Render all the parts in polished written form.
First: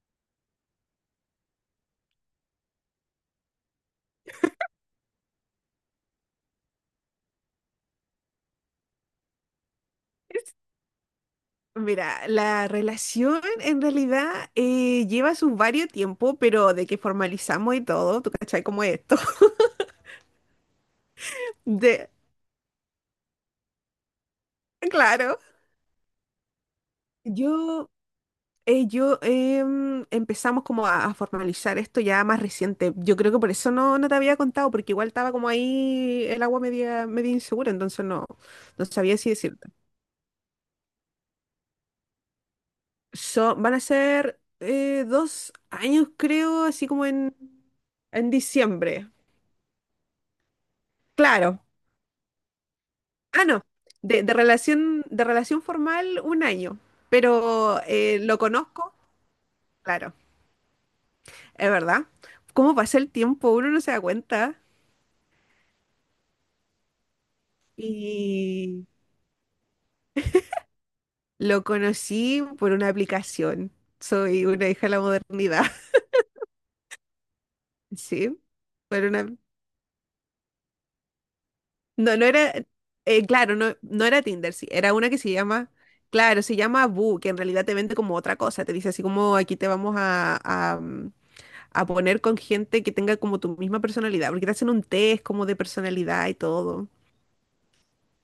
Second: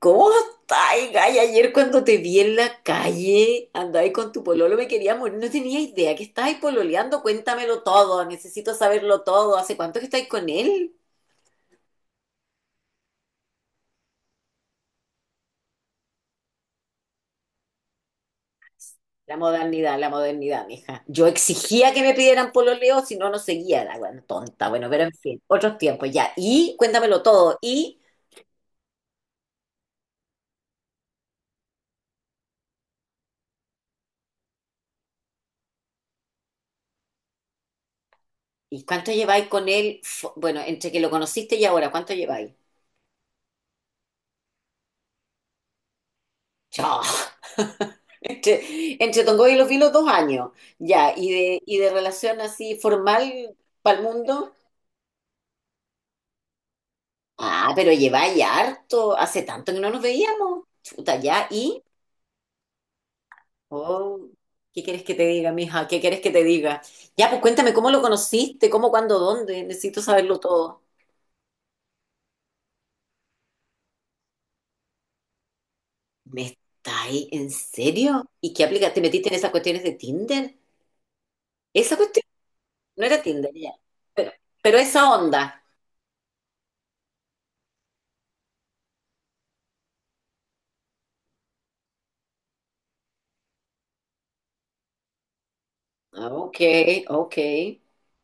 ¿Cómo estáis, Gay? Ayer cuando te vi en la calle, andáis con tu pololo, me quería morir. No tenía idea que estabais pololeando. Cuéntamelo todo, necesito saberlo todo. ¿Hace cuánto que estáis con él? Mira, la relación en realidad lleva su varios tiempo, pero de que formalizamos y todo, ¿tú cachai cómo es esto? La modernidad, mija. Yo exigía que De, me pidieran pololeo, si no, no seguía. La bueno, tonta, bueno, pero en claro, fin, otros tiempos ya. Y cuéntamelo todo. yo, ¿Y, empezamos como a formalizar esto ya más reciente. Yo creo que por eso no te había contado, porque igual estaba como ahí el agua media insegura, entonces no, y no cuánto sabía si lleváis con decirte. él? Bueno, entre que lo conociste y ahora, ¿cuánto lleváis? Van a ser dos años, creo, así Chao. como en, Entre, diciembre. entre Tongoy y Los Vilos, 2 años. Ya, y de, Claro. y de relación así Ah, formal no, para el mundo. De relación formal un año, Ah, pero pero lo lleváis conozco, harto. Hace tanto que no nos claro, veíamos. Chuta, ya. es ¿Y? verdad. ¿Cómo pasa el tiempo? Uno no se da Oh, cuenta. ¿qué quieres que te diga, mija? ¿Qué quieres que te diga? Ya, pues cuéntame cómo lo conociste, Y cómo, cuándo, dónde. Necesito saberlo todo. lo conocí por una aplicación. Soy una hija de la modernidad. ¿Me estáis en serio? ¿Sí? ¿Y qué aplica? ¿Te Por metiste una... en esas cuestiones de Tinder? ¿Esa No, cuestión? No era Tinder, claro, ya. no era Pero, Tinder, sí, pero era esa una que onda. Claro, se llama Boo, que en realidad te vende como otra cosa, te dice así como aquí te vamos a poner con gente que tenga como tu misma personalidad, porque te hacen un test como de personalidad Ah, y ok, todo. ok.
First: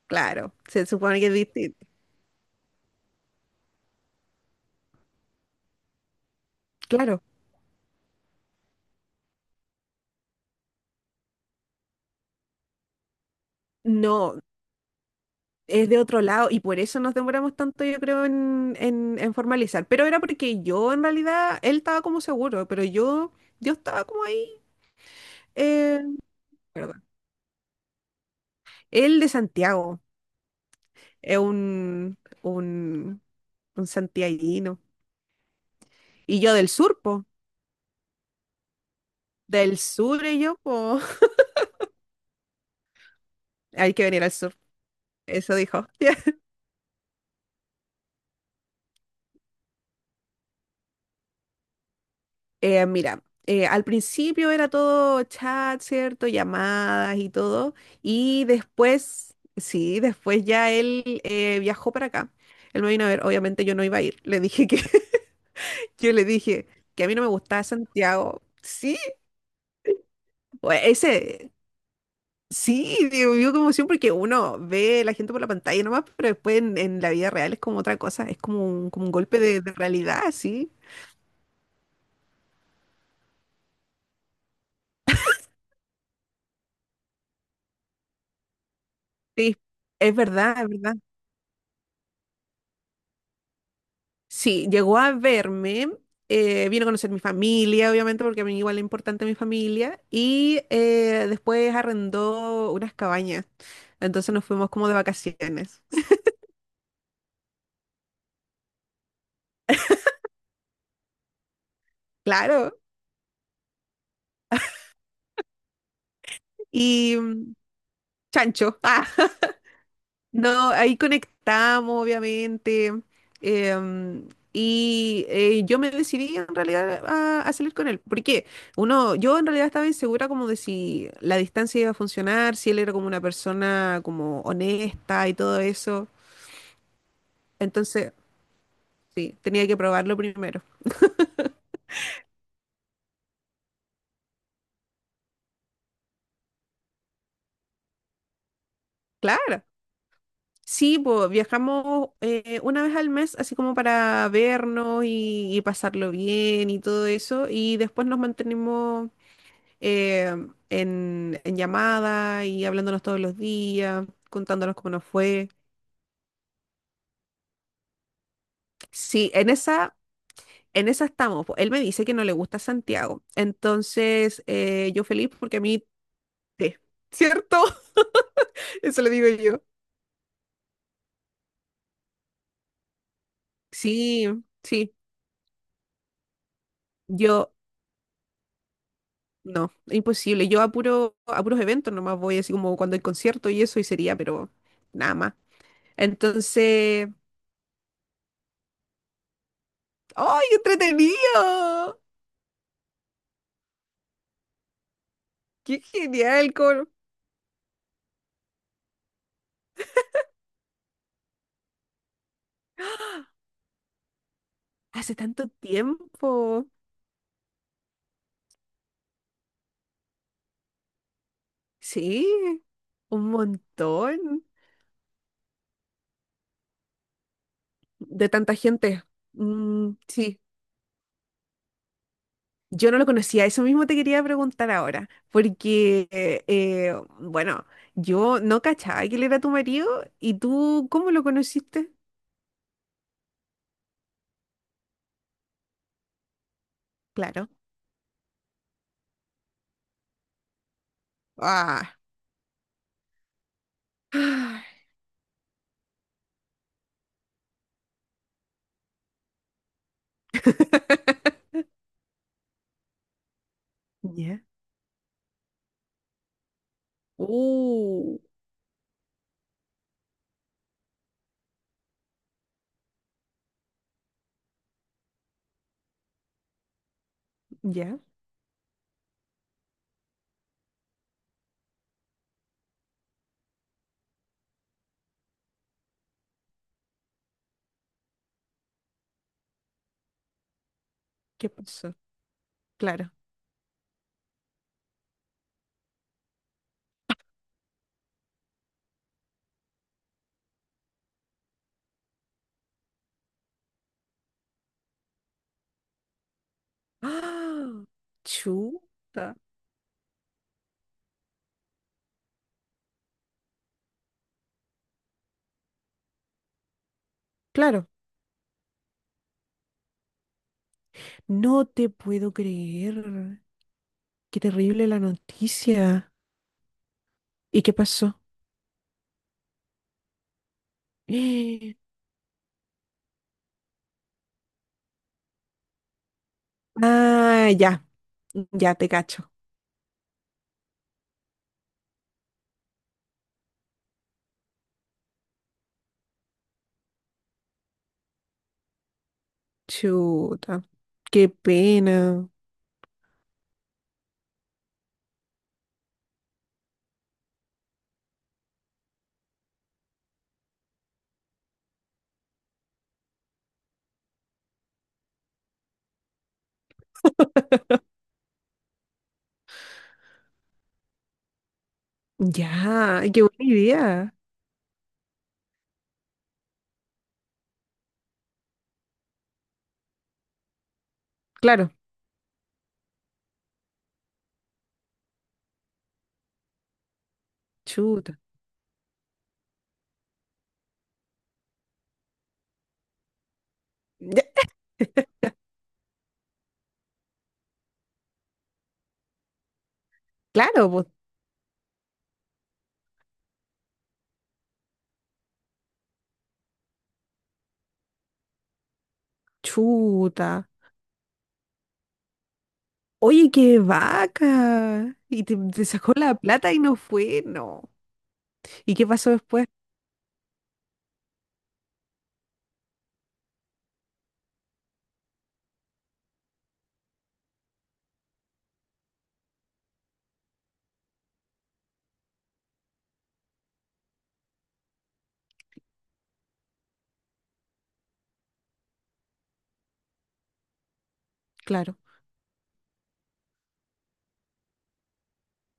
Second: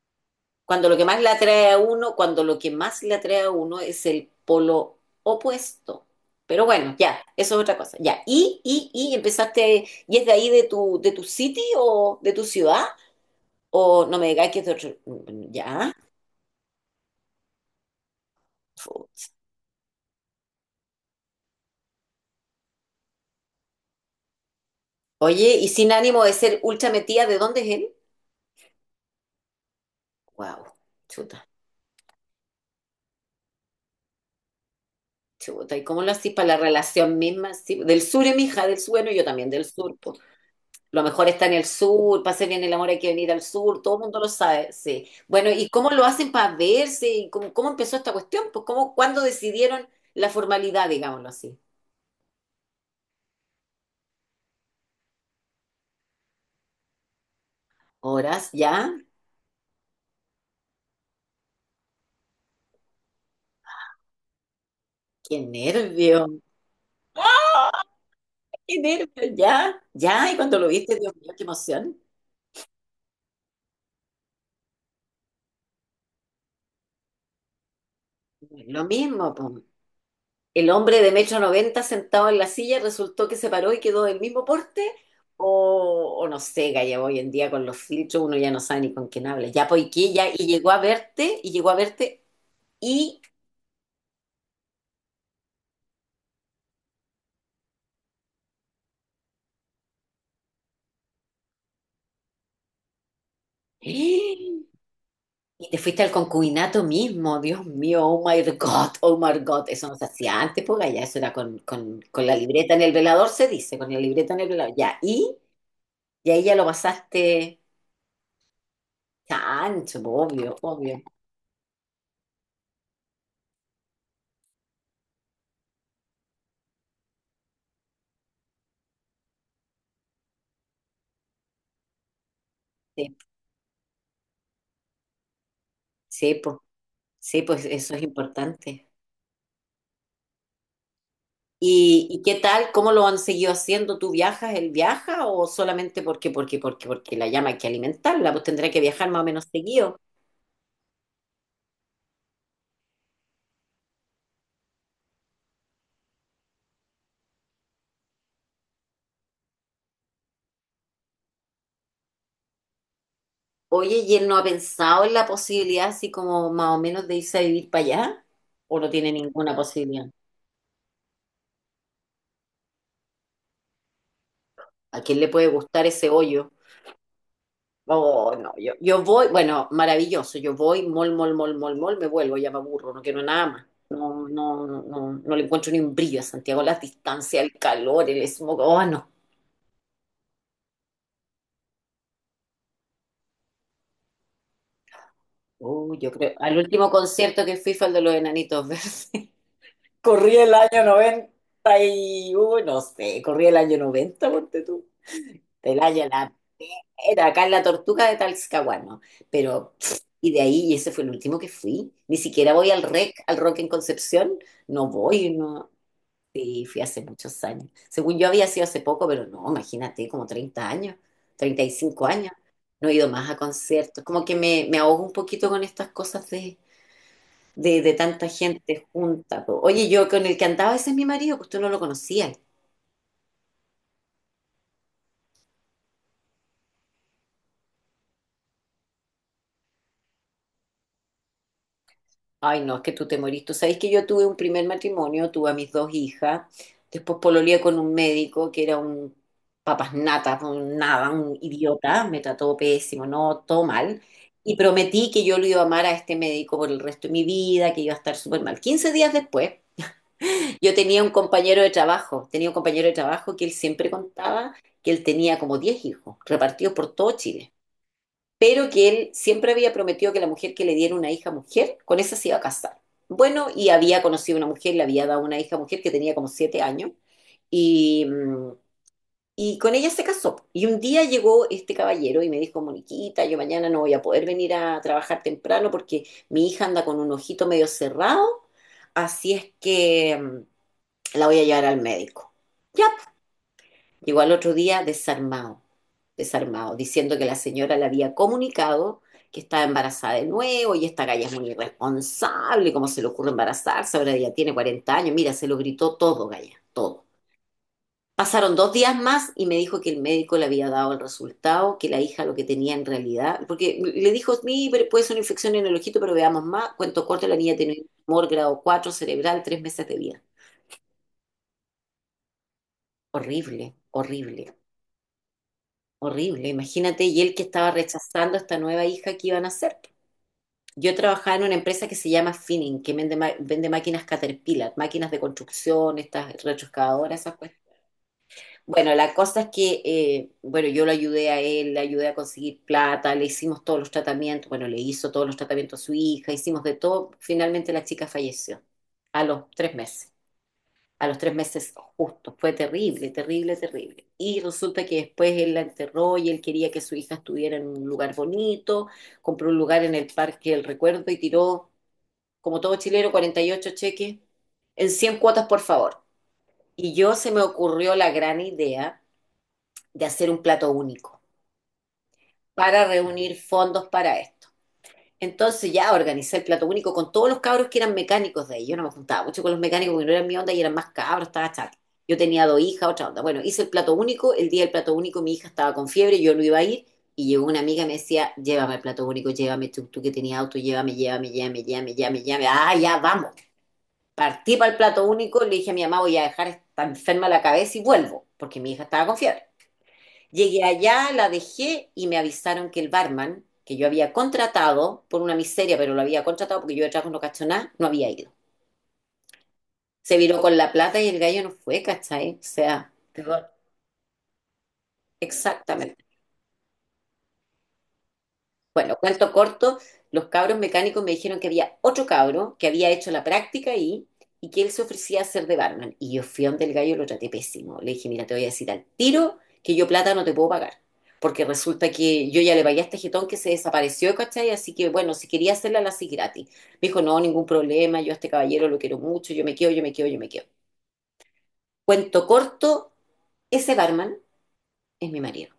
Claro, se Cuando lo que supone más que le es atrae a distinto. uno, cuando lo que más le atrae a uno es el polo opuesto. Pero bueno, ya, Claro, eso es otra cosa. Ya. ¿Y empezaste, y es de ahí de tu city o de tu ciudad? O no me no, digas que es de otro. Mm, es ya. de otro lado y por eso nos demoramos tanto, yo creo, en, Fu- en, en formalizar. Pero era porque yo, en realidad, él estaba como seguro, pero yo estaba como ahí. Oye, y sin eh, ánimo de ser ultra Perdón. metida, ¿de dónde es él? Él de Santiago, Wow, es chuta, un santiaguino. chuta. ¿Y cómo lo haces Y para yo la del sur, relación po. misma? Sí, del sur, mi hija, del sur, bueno, yo también del Del sur. sur y yo, po. Lo mejor está en el sur, para hacer bien el amor hay que venir al sur, Hay todo el que mundo venir lo al sur, sabe, sí. Bueno, eso ¿y dijo. cómo lo hacen para verse? ¿Y cómo empezó esta cuestión? Pues, ¿cómo, cuándo decidieron la formalidad, digámoslo así? Mira, al principio era todo chat, ¿cierto? Llamadas y todo. Y ¿Horas ya? después, sí, después ya él viajó para acá. Él me vino a ver, obviamente yo no iba a ir. Le dije que, ¡Qué yo le nervio! dije que a mí no me gustaba Santiago. ¡Qué Sí, nervio! ¿Ya? ¿Ya? ¿Y cuando lo o viste, Dios mío, qué ese, emoción? sí, digo, vio como emoción porque uno ve la gente por la pantalla nomás, pero después en la vida real es como otra cosa, es como Lo un, como un mismo, golpe de, pues. de realidad, ¿El sí. hombre de 1,90 sentado en la silla resultó que se paró y quedó del mismo porte? O no sé, Gaya, hoy en día con los filtros uno ya no sabe ni con quién habla. Sí, Ya poiqué, es ya, y verdad, es llegó a verdad. verte, y llegó a verte, y, Sí, llegó a verme, vino a conocer mi familia, obviamente, porque a mí igual es importante mi familia, y después arrendó unas cabañas, entonces nos y fuimos como de te vacaciones, fuiste al concubinato mismo. Dios mío, oh my God, oh my God. Eso no se hacía antes, pues Gaya, eso era con la libreta claro, en el velador, se dice, con la libreta en el velador. Ya, y ahí ya lo y pasaste chancho. chancho, pues, obvio, No, ahí obvio. conectamos, obviamente. em, y yo me decidí en realidad a salir con él. Porque yo en realidad estaba insegura como de si la distancia iba a funcionar, si él era como Sí. una persona como honesta y todo eso. Sí, pues, sí, pues eso es Entonces, importante. sí, tenía que probarlo primero. ¿Y qué tal? ¿Cómo lo han seguido haciendo? ¿Tú viajas, él viaja o solamente porque la llama hay que alimentarla? Pues tendrá que viajar más o menos Claro. seguido. Sí, pues viajamos una vez al mes, así como para vernos y pasarlo bien y todo eso. Y después nos mantenimos, eh, en llamada y hablándonos todos los Oye, días, ¿y él no ha contándonos cómo nos pensado en la fue. posibilidad así como más o menos de irse a vivir para allá? ¿O no tiene Sí, ninguna posibilidad? en esa estamos, po. Él me dice que no le gusta Santiago. Entonces, ¿A yo quién le feliz puede porque a mí, gustar ese hoyo? sí, ¿cierto? Oh, no, yo, Eso yo le digo voy, yo. bueno, maravilloso, yo voy, mol, mol, mol, mol, mol, me vuelvo, ya me aburro, no quiero nada más. Sí, No, no, no, sí, no, no le encuentro ni un brillo a Santiago, las distancias, yo el calor, el smog, oh, no. no, imposible. Yo a puros eventos nomás voy, así como cuando hay concierto y eso, y sería, pero nada más. Oh, yo creo, al último Entonces, concierto que fui fue el de los Enanitos Verdes. Corrí ¡ay, el qué año entretenido! 91, no sé, corrí el año 1990 ponte tú. El ¡Qué año, la genial! Era acá en la Tortuga de Talcahuano, pero pff, y de ahí, y ese fue el último que fui. Ni siquiera voy al REC, al Rock en Concepción, no Hace voy, tanto no. tiempo. Sí, fui hace muchos años. Según yo había sido hace poco, pero no, imagínate, como 30 años, 35 años. Sí, No he ido más un a conciertos. Como que montón me ahogo un poquito con estas cosas de tanta de tanta gente gente. junta. Po. Oye, Mm, yo con el sí, que andaba, ese es mi marido, pues tú no lo conocías. yo no lo conocía. Eso mismo te quería preguntar ahora, porque, bueno, yo no cachaba que él era tu marido y tú, ¿cómo lo conociste? Ay, no, es que tú te morís. Tú sabes que yo tuve un primer matrimonio, tuve a mis 2 hijas, después Claro. pololeé con un médico que era un papas nata, un nada, un Ah. idiota, me trató pésimo, no, todo mal. Y Ah. prometí que yo lo iba a amar a este médico por el resto de mi vida, que iba a estar súper mal. 15 días después, yo tenía un compañero de trabajo, tenía un compañero de trabajo que él siempre Ya. contaba que él tenía como 10 hijos, repartidos por todo Chile, Uh, pero que él siempre había prometido que la mujer que le diera una hija mujer, con esa se iba a casar. Bueno, y había conocido una mujer, le había dado una hija mujer que tenía como 7 años, ya. y, y con ella se casó. Y un día llegó este caballero y me dijo, Moniquita, yo mañana no voy a poder venir a trabajar temprano porque mi hija anda con un ojito medio cerrado, así es que la voy a ¿Qué llevar al pasó? médico. Ya, Claro. llegó al otro día desarmado, desarmado, diciendo que la señora le había comunicado que estaba embarazada de nuevo y esta galla es muy irresponsable, ¿cómo se le ocurre embarazarse? Ahora ya tiene 40 años, mira, se lo gritó todo, galla, todo. Ah, Pasaron dos días más chuta. y me dijo que el médico le había dado el resultado, que la hija lo que tenía en realidad, porque le dijo, sí, pero puede ser una infección en el ojito, pero veamos más. Cuento corto, la niña tenía un Claro. tumor grado 4 cerebral, 3 meses de vida. No te puedo creer. Horrible, Qué horrible. terrible la noticia. Horrible, imagínate, y él que ¿Y estaba qué pasó? rechazando a esta nueva hija que iban a hacer. Yo trabajaba en una empresa que se llama Finning, que vende máquinas Caterpillar, máquinas de construcción, estas retroexcavadoras, esas Ah, cuestiones. ya, ya te Bueno, la cacho. cosa es que, bueno, yo lo ayudé a él, le ayudé a conseguir plata, le hicimos todos los tratamientos, bueno, le hizo todos los tratamientos a su hija, hicimos de todo. Finalmente la chica falleció a los tres meses Chuta, a los qué tres meses pena. justo. Fue terrible, terrible, terrible. Y resulta que después él la enterró y él quería que su hija estuviera en un lugar bonito, compró un lugar en el Parque del Recuerdo y tiró, como todo chileno, 48 cheques en 100 cuotas, por favor. Y yo se me ocurrió la gran idea de hacer un plato único para Ya, qué reunir buena fondos idea. para esto. Entonces ya organizé el plato único con todos los cabros que eran mecánicos de ahí. Yo no me juntaba mucho con los mecánicos porque no eran mi onda y eran más cabros, estaba Claro, chata. Yo tenía 2 hijas, otra onda. Bueno, hice el plato único. El día del plato único mi hija estaba con fiebre, yo no iba a ir. Y llegó una amiga y me chuta. decía, llévame al plato único, llévame tú, tú que tenías auto, llévame, llévame, llévame, llévame, llévame, llévame. Ah, ya, vamos. Ya. Partí para el plato único, le dije a mi mamá, voy a dejar esta enferma la cabeza y vuelvo, porque mi hija estaba con fiebre. Llegué Claro, pues, allá, la dejé y me avisaron que el barman, que yo había contratado por una miseria, pero lo había contratado porque yo de trabajo no cacho nada, no había ido. Se viró chuta. con la plata y el gallo no fue, ¿cachai? O sea, Oye, perdón, qué vaca. Y te sacó exactamente. la plata y no fue, no. ¿Y qué Bueno, pasó cuento después? corto, los cabros mecánicos me dijeron que había otro cabro que había hecho la práctica ahí y que él se ofrecía a ser de barman. Y yo fui donde el gallo, lo traté pésimo. Le dije, mira, te voy a decir al tiro que yo plata no te puedo pagar. Porque resulta que yo ya le pagué a este jetón que se desapareció, ¿cachai? Así que, bueno, si quería hacerla, la hacía gratis. Me dijo, no, ningún problema, yo a este caballero lo quiero mucho, yo me quedo, yo me quedo, yo me quedo. Claro. Cuento corto, ese barman es mi marido.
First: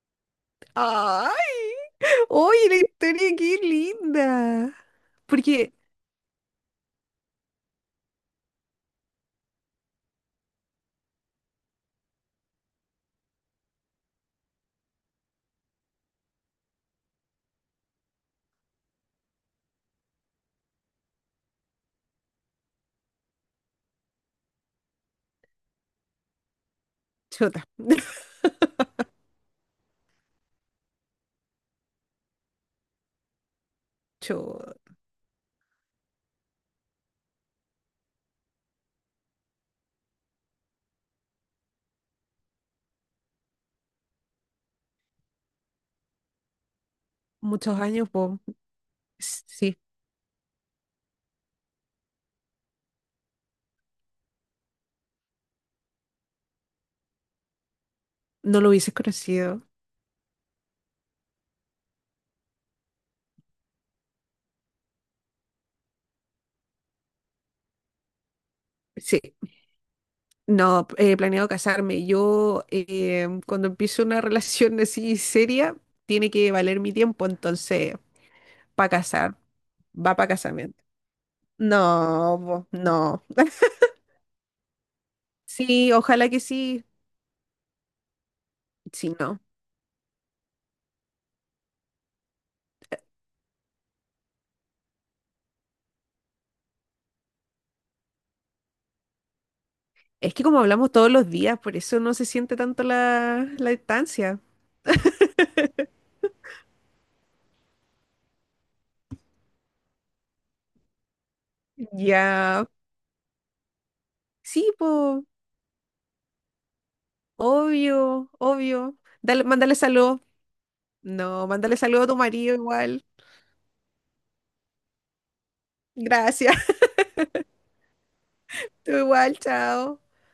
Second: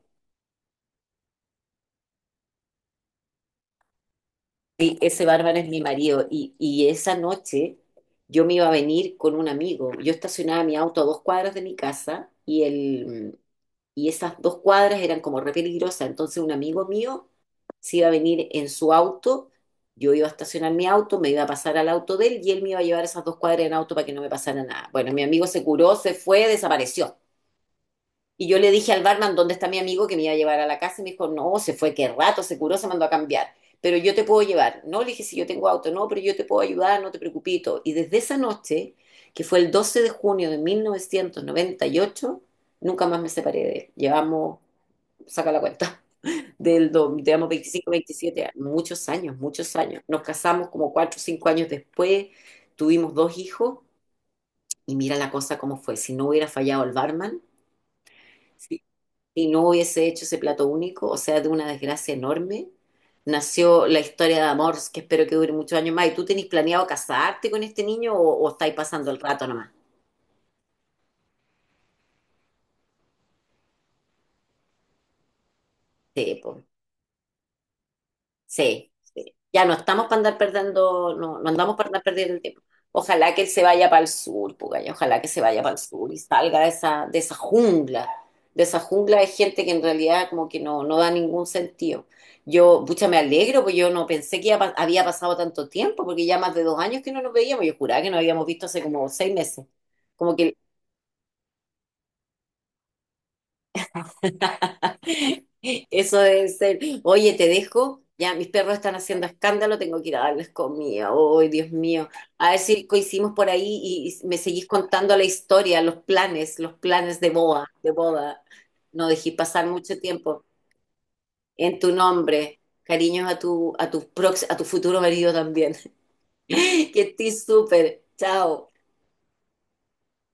¡Ay! Oye, la historia, qué linda. Sí, ese bárbaro es Porque, mi marido. Y esa noche yo me iba a venir con un amigo. Yo estacionaba mi auto a 2 cuadras de mi casa y esas 2 cuadras eran como re peligrosas. Entonces un amigo mío se iba a venir en su auto. Yo iba a estacionar mi auto, me iba a pasar al auto de él y él me iba a llevar esas 2 cuadras en auto para que no me pasara nada. Bueno, mi amigo se curó, se fue, desapareció. chuta, Y yo le dije al barman dónde está mi amigo que me iba a llevar a la casa y me dijo, no, se fue, qué rato, se curó, se mandó a cambiar. Pero yo te puedo chuta. llevar. No, le dije, si yo tengo auto. No, pero yo te puedo ayudar, no te preocupes. Y desde esa noche, que fue el 12 de junio de 1998, nunca más me separé de él. Llevamos, saca la cuenta, digamos, Muchos 25, años, pues. 27 años, muchos años, muchos Sí, años. Nos casamos como 4 o 5 años después, tuvimos 2 hijos y mira la cosa cómo fue. Si no hubiera fallado el barman, no lo si hubiese si conocido. no hubiese hecho ese plato único, o sea, de una desgracia enorme, nació la historia de amor, que espero que dure muchos años más. ¿Y tú tenés planeado casarte con este niño o estáis pasando el Sí, rato nomás? no, he planeado casarme. Yo, cuando empiezo una relación así seria, tiene Sí, que pues. valer mi tiempo, entonces, para Sí, sí. casar, Ya no estamos va para para andar casamiento. perdiendo, no, no andamos para andar perdiendo No, el tiempo. po, no. Ojalá que él se vaya para el sur, Pugaya, ojalá que se vaya para el Sí, sur y ojalá que salga de sí. esa, de esa jungla, de esa Sí, jungla de no. gente que en realidad como que no, no da ningún sentido. Yo, pucha, me alegro, porque yo no pensé que ya había pasado tanto tiempo, porque ya más de 2 años que no nos veíamos, yo juraba que nos habíamos visto hace como 6 meses. Es Como que que como hablamos todos los días, por eso no se siente tanto la distancia. eso debe ser. Oye, te dejo. Ya, mis perros están haciendo escándalo, tengo que ir a darles comida. Ay, Dios mío. A ver Ya. si coincidimos por ahí y me seguís Sí, contando po, la historia, los planes de boda, de obvio, boda. obvio. No dejé Dale, pasar mándale mucho saludos. tiempo No, mándale en tu saludos a tu marido nombre. igual. Cariños a tu futuro marido también. Gracias. Que estés súper. Chao. Tú igual, chao.